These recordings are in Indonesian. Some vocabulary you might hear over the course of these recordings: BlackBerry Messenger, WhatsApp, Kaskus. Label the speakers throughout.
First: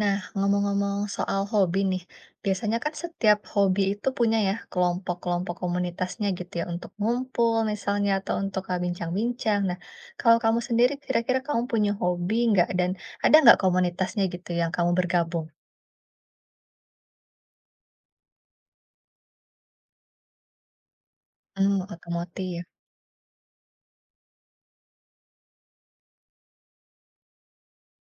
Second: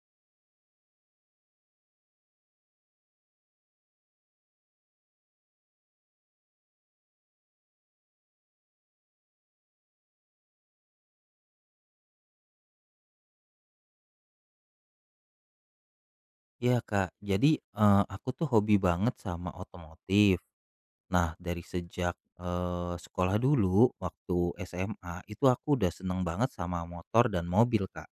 Speaker 1: Nah, ngomong-ngomong soal hobi nih, biasanya kan setiap hobi itu punya ya kelompok-kelompok komunitasnya gitu ya untuk ngumpul misalnya atau untuk bincang-bincang. Nah, kalau kamu sendiri kira-kira kamu punya hobi nggak dan ada nggak komunitasnya gitu yang kamu bergabung?
Speaker 2: Iya Kak, jadi, aku tuh hobi banget sama otomotif. Nah, dari
Speaker 1: Hmm,
Speaker 2: sejak,
Speaker 1: otomotif.
Speaker 2: sekolah dulu waktu SMA, itu aku udah seneng banget sama motor dan mobil Kak.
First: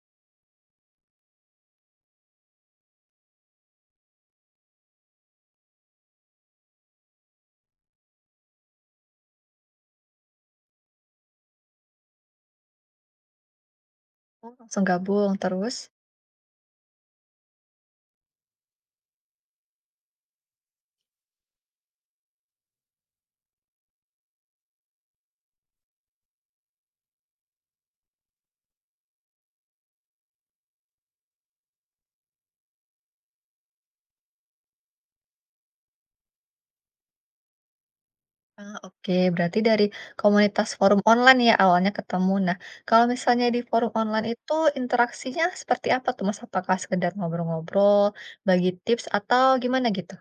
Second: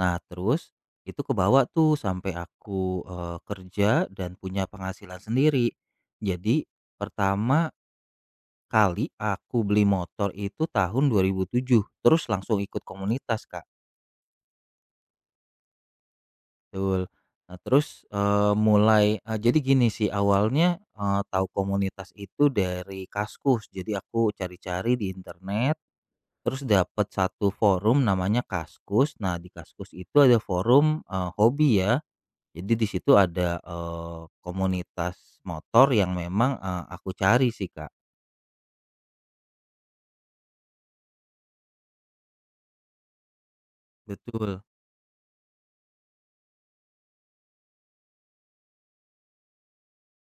Speaker 2: Nah terus, itu kebawa tuh sampai aku, kerja dan punya penghasilan sendiri. Jadi, pertama kali aku beli motor itu tahun 2007, terus langsung ikut komunitas Kak.
Speaker 1: Oh, langsung gabung terus?
Speaker 2: Betul. Nah terus, mulai jadi gini sih awalnya, tahu komunitas itu dari Kaskus. Jadi aku cari-cari di internet, terus dapat satu forum namanya Kaskus. Nah di Kaskus itu ada forum, hobi ya. Jadi di situ ada, komunitas motor yang memang, aku cari sih, Kak.
Speaker 1: Ah, oke, berarti dari komunitas forum online ya awalnya ketemu. Nah, kalau misalnya di forum online itu
Speaker 2: Betul.
Speaker 1: interaksinya seperti apa tuh Mas? Apakah sekedar ngobrol-ngobrol, bagi tips atau gimana gitu?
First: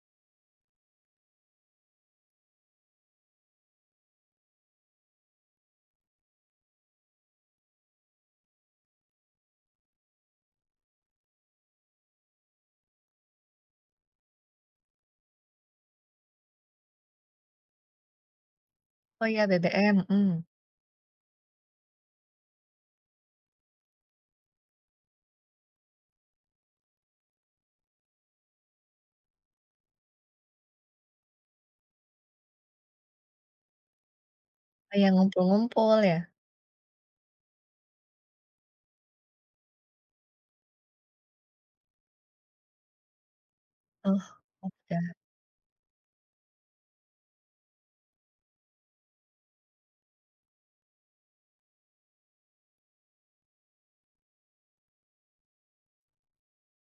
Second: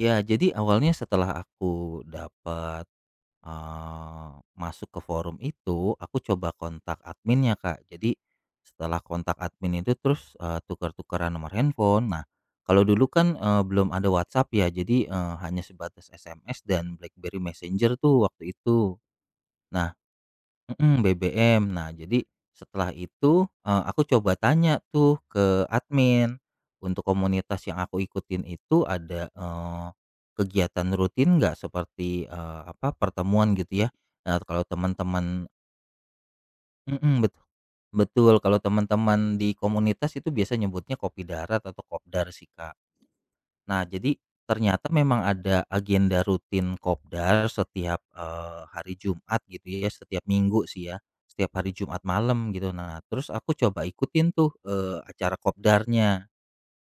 Speaker 2: Ya jadi awalnya setelah aku dapat. Masuk ke forum itu, aku coba kontak adminnya, Kak. Jadi, setelah kontak admin itu terus, tukar tukeran nomor handphone. Nah, kalau dulu kan, belum ada WhatsApp ya, jadi, hanya sebatas SMS dan BlackBerry Messenger tuh waktu itu.
Speaker 1: Oh iya
Speaker 2: Nah,
Speaker 1: BBM, mhm.
Speaker 2: mhm, BBM. Nah, jadi setelah itu, aku coba tanya tuh ke admin, untuk komunitas yang aku ikutin itu ada, kegiatan rutin nggak seperti, apa, pertemuan gitu ya. Nah, kalau
Speaker 1: Oh, yang
Speaker 2: teman-teman.
Speaker 1: ngumpul-ngumpul ya?
Speaker 2: Mhm, betul. Kalau teman-teman di komunitas itu biasa nyebutnya kopi darat atau kopdar sih, Kak. Nah,
Speaker 1: Oh,
Speaker 2: jadi ternyata
Speaker 1: oke.
Speaker 2: memang ada agenda rutin Kopdar setiap, hari Jumat gitu ya, setiap minggu sih ya, setiap hari Jumat malam gitu. Nah, terus aku coba ikutin tuh, acara Kopdarnya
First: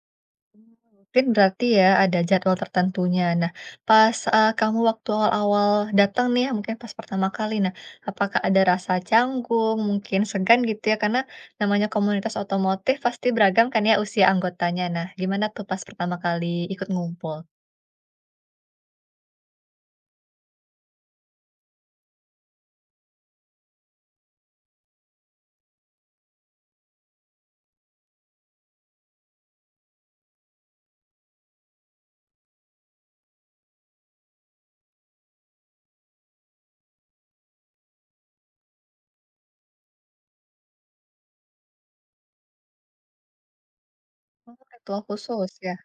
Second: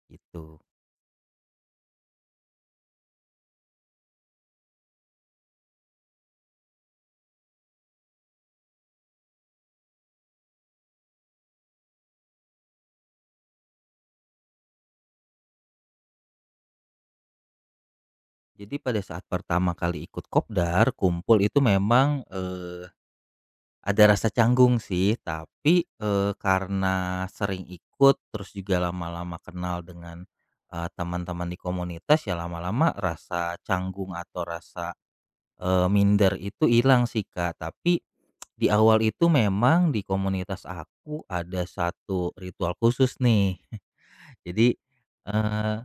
Speaker 2: gitu.
Speaker 1: Mungkin berarti ya ada jadwal tertentunya. Nah, pas, kamu waktu awal-awal datang nih ya, mungkin pas pertama kali, nah apakah ada rasa canggung, mungkin segan gitu ya? Karena namanya komunitas otomotif pasti beragam kan ya usia anggotanya. Nah, gimana tuh pas pertama kali ikut ngumpul?
Speaker 2: Jadi pada saat pertama kali ikut Kopdar, kumpul itu memang, ada rasa canggung sih, tapi, karena sering ikut terus juga lama-lama kenal dengan, teman-teman di komunitas ya lama-lama rasa canggung atau rasa minder itu hilang sih, Kak, tapi di awal itu memang di komunitas aku ada satu ritual khusus nih.
Speaker 1: Oh,
Speaker 2: Jadi,
Speaker 1: ketua khusus ya?
Speaker 2: eee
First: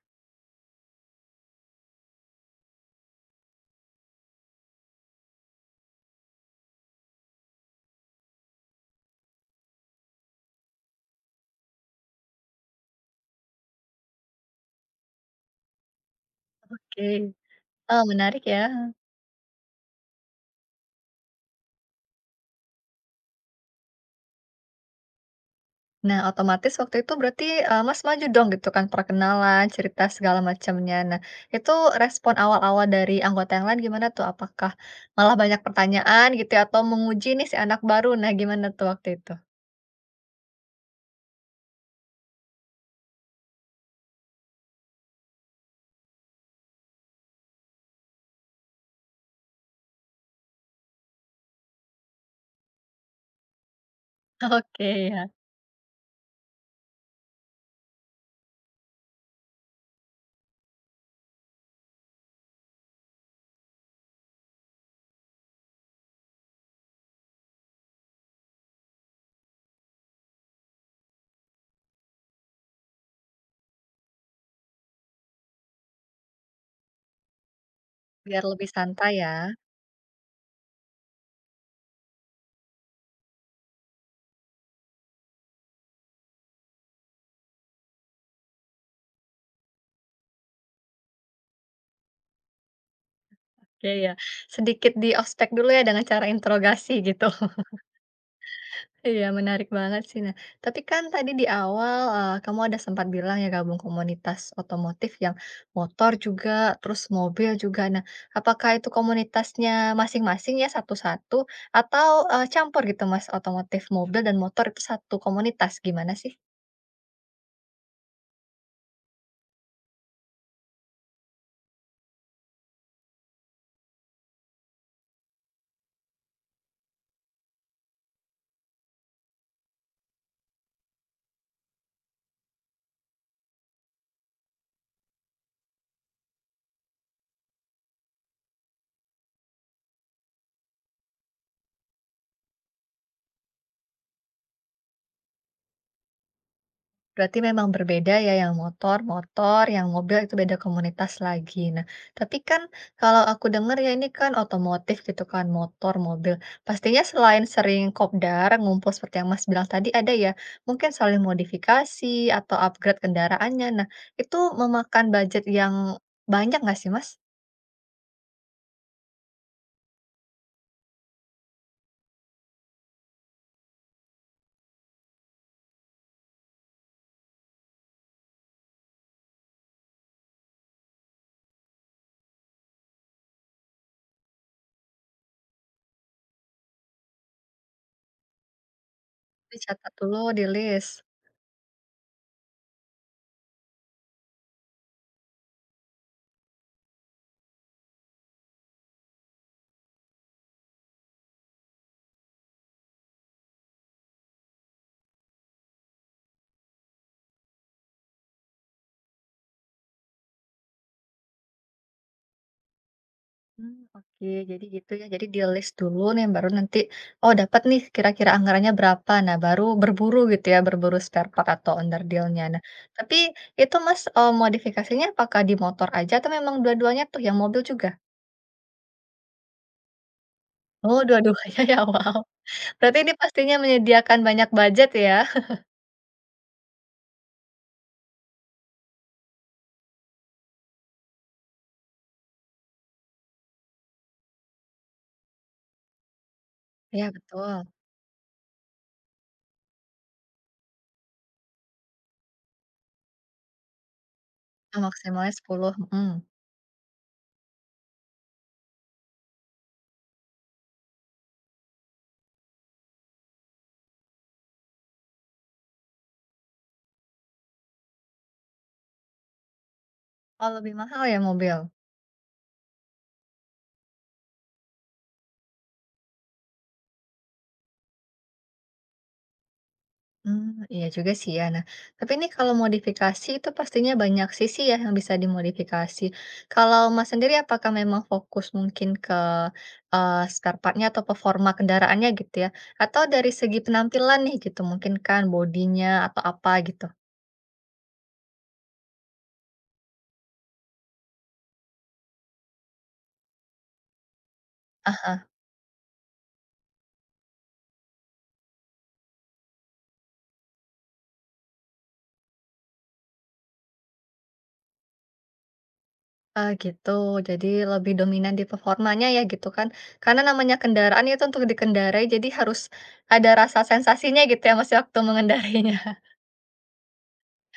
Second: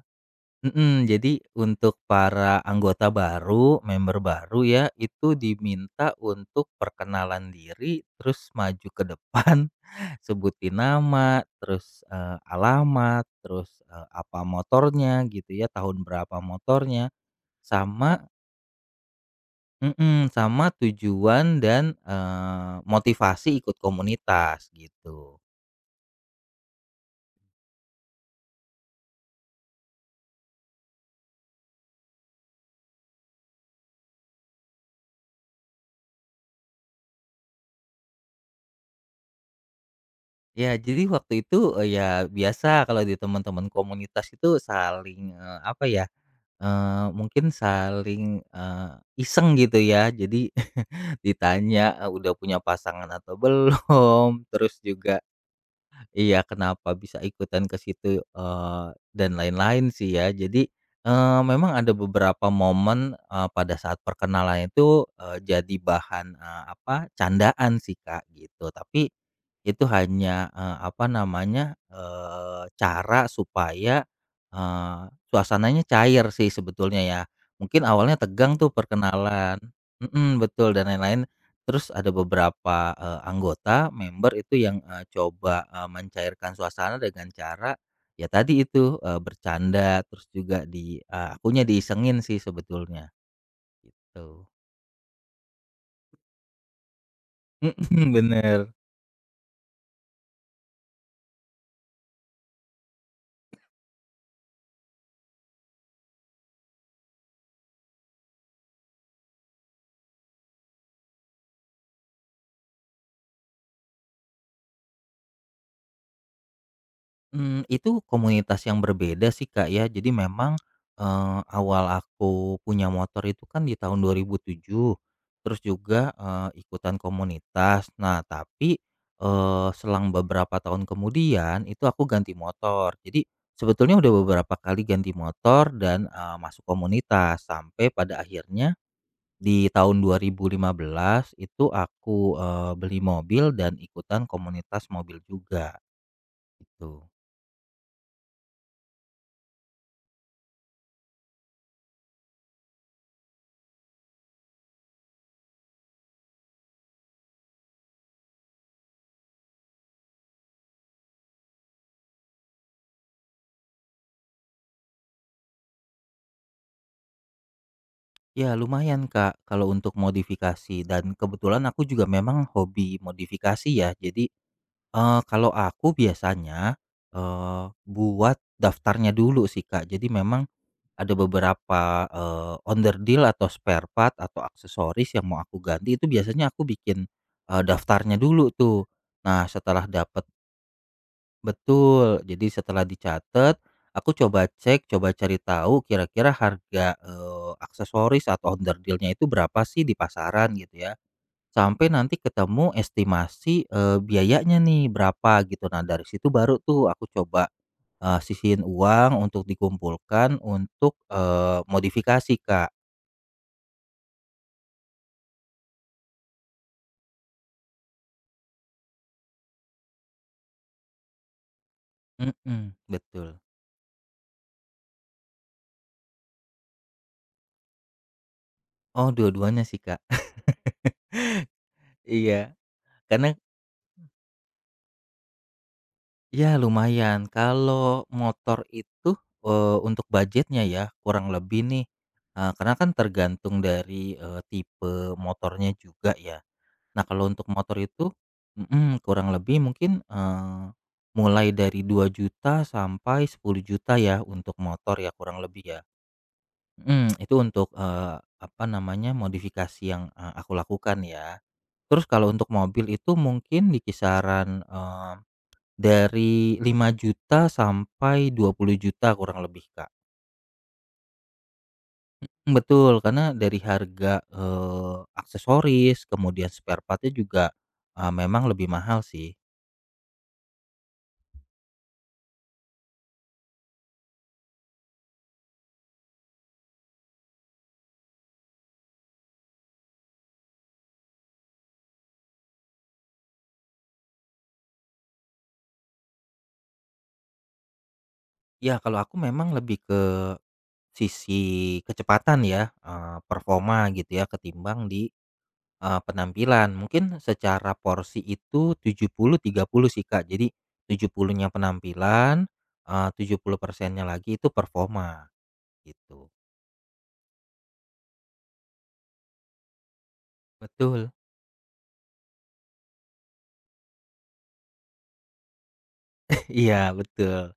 Speaker 2: mhm, jadi untuk para anggota baru, member baru ya, itu diminta untuk perkenalan diri, terus maju ke depan, sebutin nama, terus, alamat, terus, apa motornya gitu ya, tahun berapa
Speaker 1: Oke.
Speaker 2: motornya, sama
Speaker 1: Menarik ya.
Speaker 2: mhm, sama tujuan dan, motivasi ikut komunitas gitu.
Speaker 1: Nah, otomatis waktu itu berarti, Mas maju dong gitu kan perkenalan, cerita segala macamnya. Nah, itu respon awal-awal dari anggota yang lain gimana tuh? Apakah malah banyak pertanyaan gitu ya atau menguji nih si anak baru? Nah, gimana tuh waktu itu?
Speaker 2: Ya jadi waktu itu, ya biasa kalau di teman-teman komunitas itu saling, apa ya, mungkin saling, iseng gitu ya. Jadi ditanya, udah punya pasangan atau belum, terus
Speaker 1: Oke,
Speaker 2: juga.
Speaker 1: ya,
Speaker 2: Iya, kenapa bisa ikutan ke situ, dan lain-lain sih ya. Jadi, memang ada beberapa momen, pada saat perkenalan itu, jadi bahan, apa, candaan sih Kak, gitu. Tapi itu hanya, apa namanya, cara supaya, eee, suasananya cair sih sebetulnya ya. Mungkin awalnya
Speaker 1: biar
Speaker 2: tegang
Speaker 1: lebih
Speaker 2: tuh
Speaker 1: santai ya.
Speaker 2: perkenalan. Mhm, betul dan lain-lain. Terus ada beberapa, anggota member itu yang, coba, mencairkan suasana dengan cara ya tadi itu, bercanda terus juga di akunya diisengin sih sebetulnya
Speaker 1: Oke, ya.
Speaker 2: gitu.
Speaker 1: Sedikit di ospek dulu ya dengan cara interogasi gitu.
Speaker 2: Mhm, bener.
Speaker 1: Iya, menarik banget sih. Nah, tapi kan tadi di awal, kamu ada sempat bilang ya gabung komunitas otomotif yang motor juga, terus mobil juga. Nah, apakah itu komunitasnya masing-masing ya satu-satu atau, campur gitu Mas, otomotif, mobil, dan motor itu satu komunitas, gimana sih?
Speaker 2: Itu komunitas yang berbeda sih, Kak, ya. Jadi memang, awal aku punya motor itu kan di tahun 2007. Terus juga, ikutan komunitas. Nah, tapi, selang beberapa tahun kemudian itu aku ganti motor. Jadi sebetulnya udah beberapa kali ganti motor dan, masuk komunitas sampai pada akhirnya di tahun 2015 itu aku, beli mobil dan ikutan komunitas mobil juga, gitu.
Speaker 1: Berarti memang berbeda ya yang motor, motor, yang mobil itu beda komunitas lagi. Nah, tapi kan kalau aku dengar ya ini kan otomotif gitu kan, motor, mobil. Pastinya selain sering kopdar, ngumpul seperti yang Mas bilang tadi ada ya, mungkin saling modifikasi atau upgrade kendaraannya. Nah, itu memakan budget yang banyak nggak sih Mas?
Speaker 2: Ya lumayan Kak, kalau untuk modifikasi dan kebetulan aku juga memang hobi modifikasi ya. Jadi, kalau aku biasanya, buat daftarnya dulu sih Kak. Jadi memang ada beberapa, onderdil atau spare part atau aksesoris yang mau aku ganti itu biasanya aku bikin, daftarnya dulu tuh. Nah setelah
Speaker 1: Dicatat dulu
Speaker 2: dapat.
Speaker 1: di list.
Speaker 2: Betul, jadi setelah dicatat, aku coba cek, coba cari tahu kira-kira harga, aksesoris atau onderdilnya itu berapa sih di pasaran gitu ya, sampai nanti ketemu estimasi, biayanya nih berapa gitu. Nah dari situ baru tuh aku coba, sisihin uang untuk dikumpulkan untuk, modifikasi Kak.
Speaker 1: Mmm, oke jadi gitu ya, jadi di-list dulu nih baru nanti, oh dapat nih kira-kira anggarannya berapa, nah baru berburu gitu ya, berburu spare part atau under deal. Nah
Speaker 2: Mhm,
Speaker 1: tapi
Speaker 2: betul.
Speaker 1: itu Mas, modifikasinya apakah di motor aja atau memang dua-duanya tuh yang mobil juga?
Speaker 2: Oh dua-duanya sih Kak.
Speaker 1: Oh dua-duanya ya wow,
Speaker 2: Iya,
Speaker 1: berarti ini
Speaker 2: karena
Speaker 1: pastinya menyediakan banyak budget ya?
Speaker 2: ya lumayan, kalau motor itu, untuk budgetnya ya kurang lebih nih, karena kan tergantung dari, tipe motornya juga ya. Nah
Speaker 1: Iya
Speaker 2: kalau untuk
Speaker 1: betul,
Speaker 2: motor itu mhm, kurang lebih mungkin, mulai dari 2 juta sampai 10 juta ya untuk
Speaker 1: oh
Speaker 2: motor ya
Speaker 1: maksimalnya
Speaker 2: kurang lebih
Speaker 1: 10.
Speaker 2: ya.
Speaker 1: Mhm.
Speaker 2: Mhm, itu untuk, apa namanya, modifikasi yang, aku lakukan ya. Terus kalau untuk mobil itu mungkin di kisaran, eh, dari 5 juta sampai 20 juta kurang lebih, Kak.
Speaker 1: Oh lebih mahal ya mobil?
Speaker 2: Betul, karena dari harga, aksesoris, kemudian spare partnya juga, memang lebih mahal sih.
Speaker 1: Mmm, iya juga sih ya. Nah, tapi ini kalau modifikasi itu pastinya banyak sisi ya yang bisa dimodifikasi. Kalau Mas sendiri apakah memang fokus mungkin ke, spare partnya atau performa kendaraannya gitu ya? Atau dari segi penampilan nih gitu mungkin kan bodinya atau apa gitu?
Speaker 2: Ya kalau aku memang lebih ke sisi kecepatan ya, performa gitu ya ketimbang
Speaker 1: Ah
Speaker 2: di,
Speaker 1: hah,
Speaker 2: penampilan. Mungkin secara porsi itu 70-30 sih, Kak. Jadi 70-nya penampilan, 70%-nya lagi itu performa gitu.
Speaker 1: gitu. Jadi lebih dominan di performanya ya gitu kan? Karena namanya kendaraan
Speaker 2: Betul.
Speaker 1: itu untuk dikendarai jadi harus ada rasa sensasinya gitu ya Mas, ya waktu mengendarainya.
Speaker 2: Iya, betul.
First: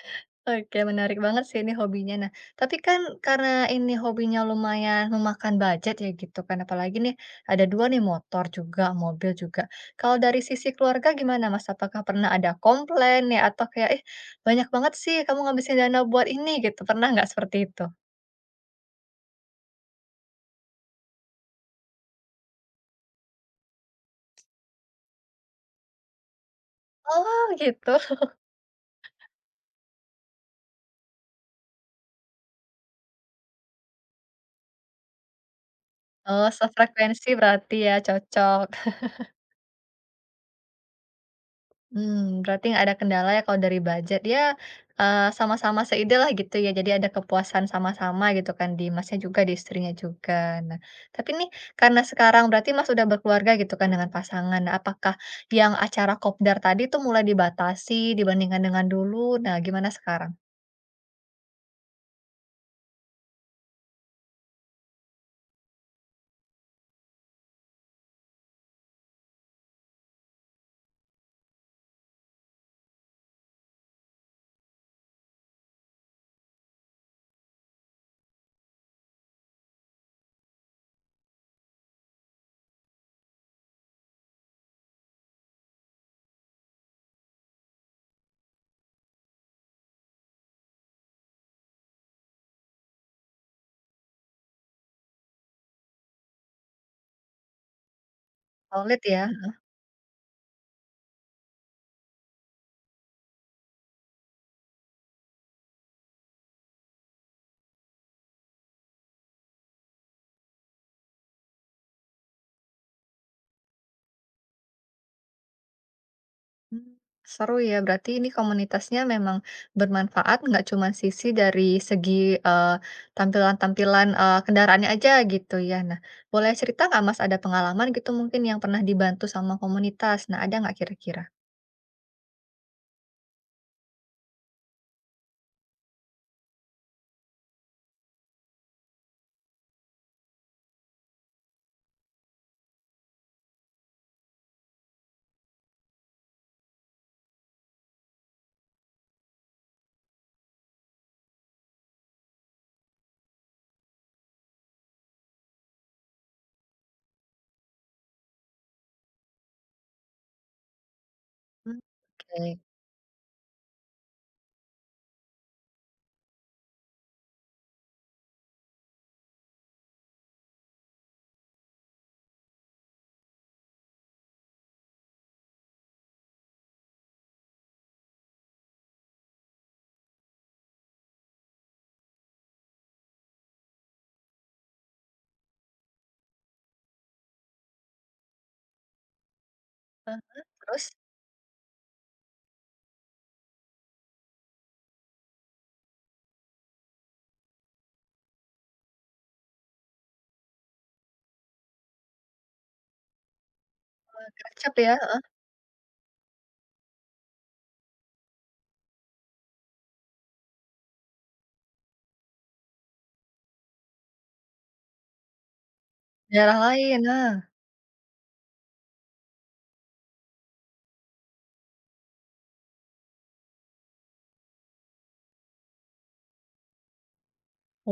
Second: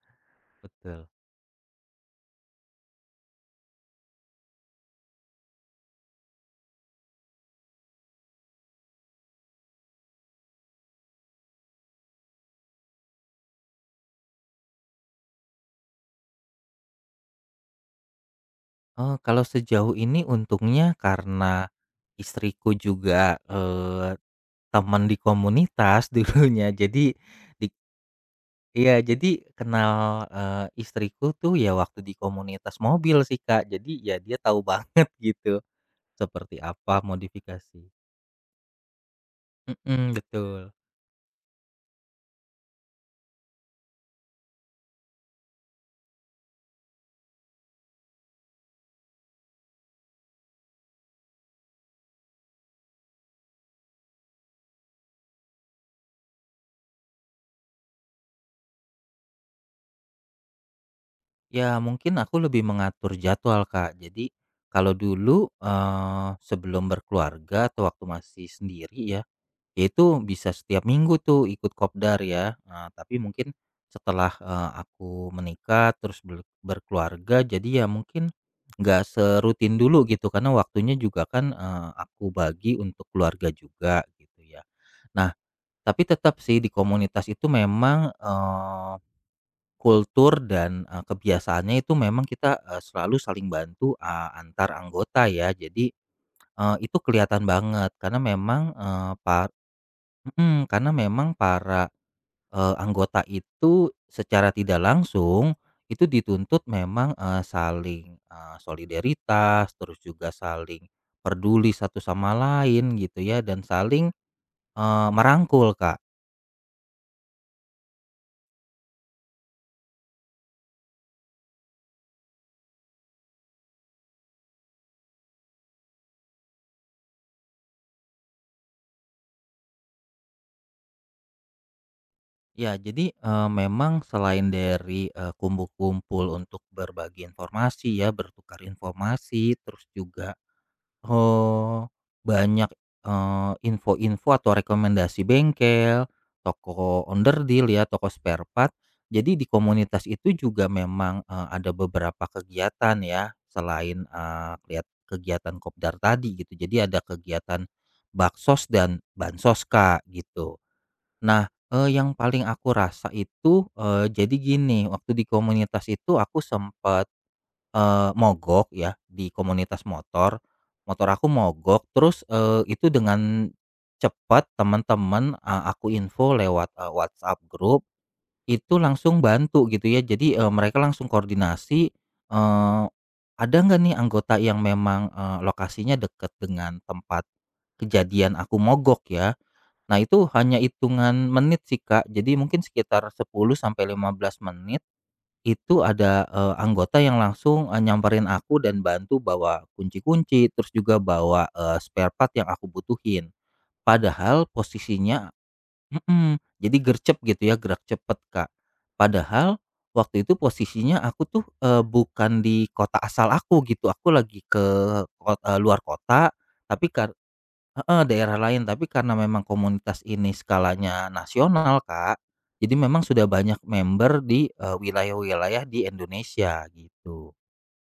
Speaker 1: Oke,
Speaker 2: Betul.
Speaker 1: menarik banget sih ini hobinya. Nah, tapi kan karena ini hobinya lumayan memakan budget ya gitu kan, apalagi nih ada dua nih motor juga, mobil juga. Kalau dari sisi keluarga gimana Mas? Apakah pernah ada komplain ya atau kayak, eh banyak banget sih kamu ngabisin dana buat ini gitu, pernah nggak seperti itu?
Speaker 2: Kalau sejauh ini untungnya karena istriku juga, teman di komunitas dulunya. Jadi
Speaker 1: Oh
Speaker 2: di
Speaker 1: gitu,
Speaker 2: ya jadi kenal, istriku tuh ya waktu di komunitas mobil sih, Kak. Jadi ya dia tahu banget gitu
Speaker 1: oh
Speaker 2: seperti apa
Speaker 1: sefrekuensi berarti
Speaker 2: modifikasi.
Speaker 1: ya, cocok.
Speaker 2: Mhm, betul.
Speaker 1: Hmm berarti nggak ada kendala ya kalau dari budget. Ya, sama-sama seide lah gitu ya, jadi ada kepuasan sama-sama gitu kan di Masnya juga, di istrinya juga. Nah, tapi nih karena sekarang berarti Mas udah berkeluarga gitu kan dengan pasangan. Nah, apakah yang acara kopdar tadi tuh mulai dibatasi dibandingkan dengan dulu? Nah, gimana sekarang?
Speaker 2: Ya mungkin aku lebih mengatur jadwal, Kak. Jadi kalau dulu, sebelum berkeluarga atau waktu masih sendiri ya yaitu bisa setiap minggu tuh ikut kopdar ya, tapi mungkin setelah, aku menikah terus berkeluarga jadi ya mungkin nggak serutin dulu gitu karena waktunya juga kan, aku bagi untuk keluarga juga gitu ya. Nah, tapi tetap sih di komunitas itu memang, kultur dan, kebiasaannya itu memang kita, selalu saling bantu, antar anggota ya. Jadi, itu kelihatan banget karena memang,
Speaker 1: Solid
Speaker 2: eh,
Speaker 1: ya?
Speaker 2: par Mhm, karena memang para, anggota itu secara tidak langsung itu dituntut memang, saling, solidaritas, terus juga saling peduli satu sama lain gitu ya dan saling, merangkul, Kak.
Speaker 1: Mmm, seru ya, berarti ini komunitasnya memang bermanfaat, nggak cuma sisi dari segi, eee, tampilan-tampilan, kendaraannya aja gitu ya. Nah, boleh cerita nggak Mas ada pengalaman gitu mungkin yang pernah dibantu sama komunitas? Nah, ada nggak kira-kira?
Speaker 2: Ya jadi, memang selain dari, kumpul-kumpul untuk berbagi informasi ya, bertukar informasi, terus juga. Oh, banyak, info-info atau rekomendasi bengkel, toko onderdeal ya, toko spare part. Jadi di komunitas itu juga memang, ada beberapa kegiatan ya, selain, lihat kegiatan Kopdar tadi gitu. Jadi ada kegiatan Baksos dan Bansos, Kak, gitu. Nah,
Speaker 1: Oke.
Speaker 2: yang paling aku rasa itu, jadi gini, waktu di komunitas itu aku sempat. Mogok ya, di komunitas motor, motor aku mogok terus, itu dengan cepat teman-teman, aku info lewat, WhatsApp grup, itu langsung bantu gitu ya. Jadi, mereka langsung koordinasi, eee, ada nggak nih anggota yang memang, lokasinya dekat dengan tempat kejadian aku mogok ya. Nah
Speaker 1: Heeh,
Speaker 2: itu hanya
Speaker 1: terus?
Speaker 2: hitungan menit sih Kak, jadi mungkin sekitar 10 sampai 15 menit itu ada, anggota yang langsung, nyamperin aku dan bantu bawa kunci-kunci, terus juga bawa, spare part yang aku butuhin. Padahal
Speaker 1: Ke ya? Heeh,
Speaker 2: posisinya mhm, jadi gercep gitu ya, gerak cepet, Kak. Padahal waktu itu posisinya aku tuh, bukan di kota asal aku gitu, aku lagi ke luar kota,
Speaker 1: daerah
Speaker 2: tapi
Speaker 1: lain,
Speaker 2: kar
Speaker 1: nah.
Speaker 2: Heeh, daerah lain, tapi karena memang komunitas ini skalanya nasional, Kak, jadi memang sudah banyak member di, wilayah-wilayah di Indonesia gitu.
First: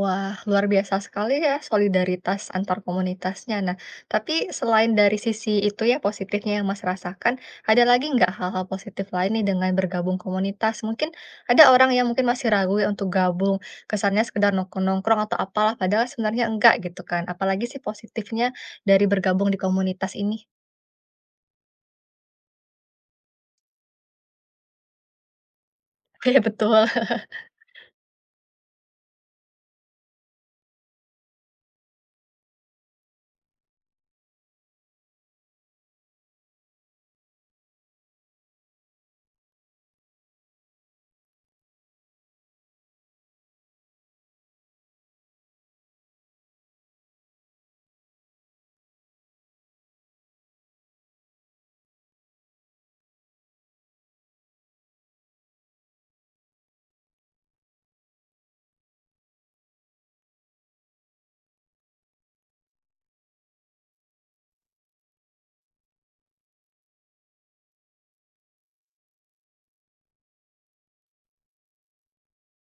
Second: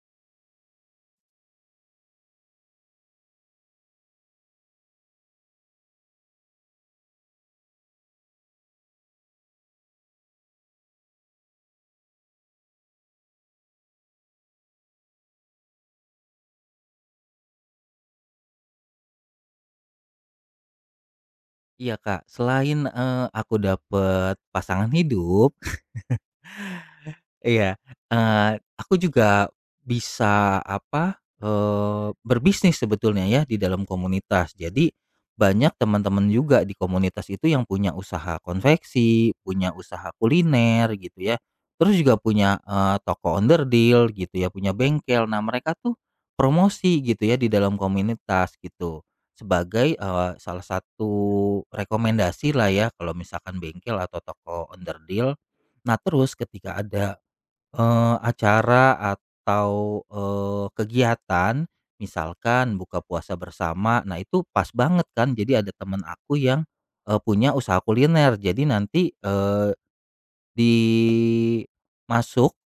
Speaker 1: Wah, luar biasa sekali ya solidaritas antar komunitasnya. Nah, tapi selain dari sisi itu ya positifnya yang Mas rasakan, ada lagi nggak hal-hal positif lain nih dengan bergabung komunitas? Mungkin ada orang yang mungkin masih ragu ya untuk gabung, kesannya sekedar nongkrong-nongkrong atau apalah, padahal sebenarnya enggak gitu kan. Apalagi sih positifnya dari bergabung di komunitas ini.
Speaker 2: Iya, Kak, selain, aku dapet pasangan hidup.
Speaker 1: Iya betul.
Speaker 2: Iya, aku juga bisa, apa, berbisnis sebetulnya ya di dalam komunitas. Jadi, banyak teman-teman juga di komunitas itu yang punya usaha konveksi, punya usaha kuliner gitu ya, terus juga punya, toko onderdil gitu ya, punya bengkel. Nah, mereka tuh promosi gitu ya di dalam komunitas gitu, sebagai, salah satu rekomendasi lah ya kalau misalkan bengkel atau toko onderdil. Nah, terus ketika ada acara atau, kegiatan, misalkan buka puasa bersama, nah itu pas banget kan, jadi ada teman aku yang, punya usaha kuliner. Jadi nanti, di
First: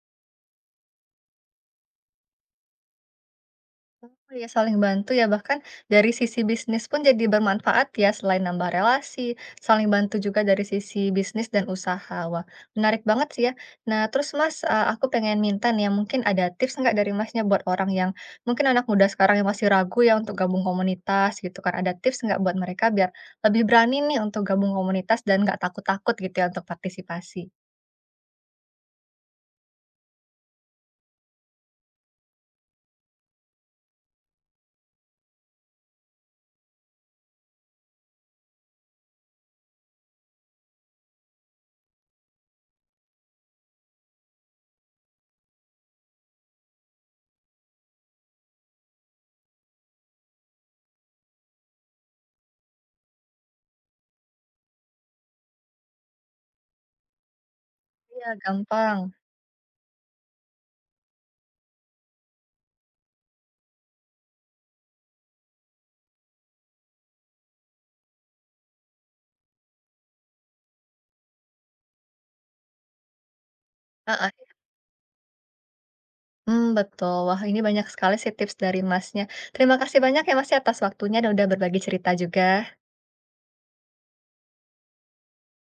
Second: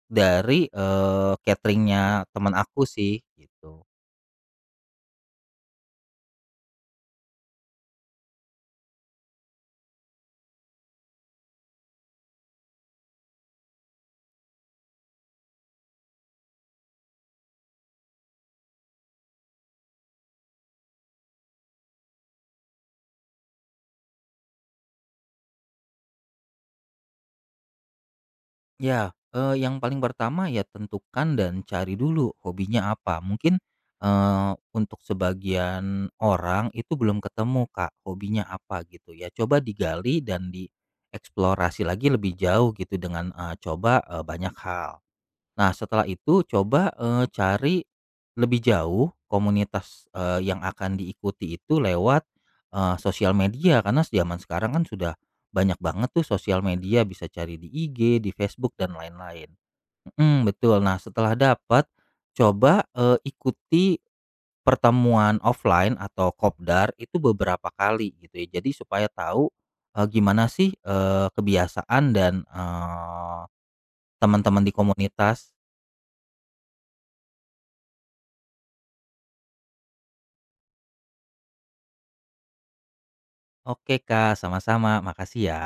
Speaker 2: dari, cateringnya teman aku sih, gitu.
Speaker 1: Oh iya, saling bantu ya, bahkan dari sisi bisnis pun jadi bermanfaat ya, selain nambah relasi, saling bantu juga dari sisi bisnis dan usaha. Wah, menarik banget sih ya. Nah, terus Mas, eh, aku pengen minta nih, ya, mungkin ada tips nggak dari Masnya buat orang yang mungkin anak muda sekarang yang masih ragu ya untuk gabung komunitas gitu kan? Ada tips nggak buat mereka biar lebih berani nih untuk gabung komunitas dan nggak takut-takut gitu ya untuk partisipasi?
Speaker 2: Ya, yang paling pertama ya tentukan dan cari dulu hobinya apa. Mungkin, untuk sebagian orang itu belum ketemu, Kak, hobinya apa gitu ya. Coba digali dan dieksplorasi lagi lebih jauh gitu dengan, coba, banyak hal. Nah, setelah itu coba, cari lebih jauh komunitas, yang akan diikuti itu lewat, sosial media karena zaman sekarang kan sudah banyak banget tuh sosial media bisa cari di IG,
Speaker 1: Iya,
Speaker 2: di Facebook dan
Speaker 1: gampang.
Speaker 2: lain-lain. Mhm, betul. Nah, setelah dapat coba, ikuti pertemuan offline atau kopdar itu beberapa kali gitu ya. Jadi supaya tahu, gimana sih, kebiasaan dan,
Speaker 1: Heeh.
Speaker 2: teman-teman di komunitas.
Speaker 1: Mmm, betul. Wah, ini banyak sekali sih tips dari Masnya. Terima kasih banyak ya Mas ya atas waktunya dan udah berbagi cerita juga.
Speaker 2: Oke Kak, sama-sama. Makasih ya.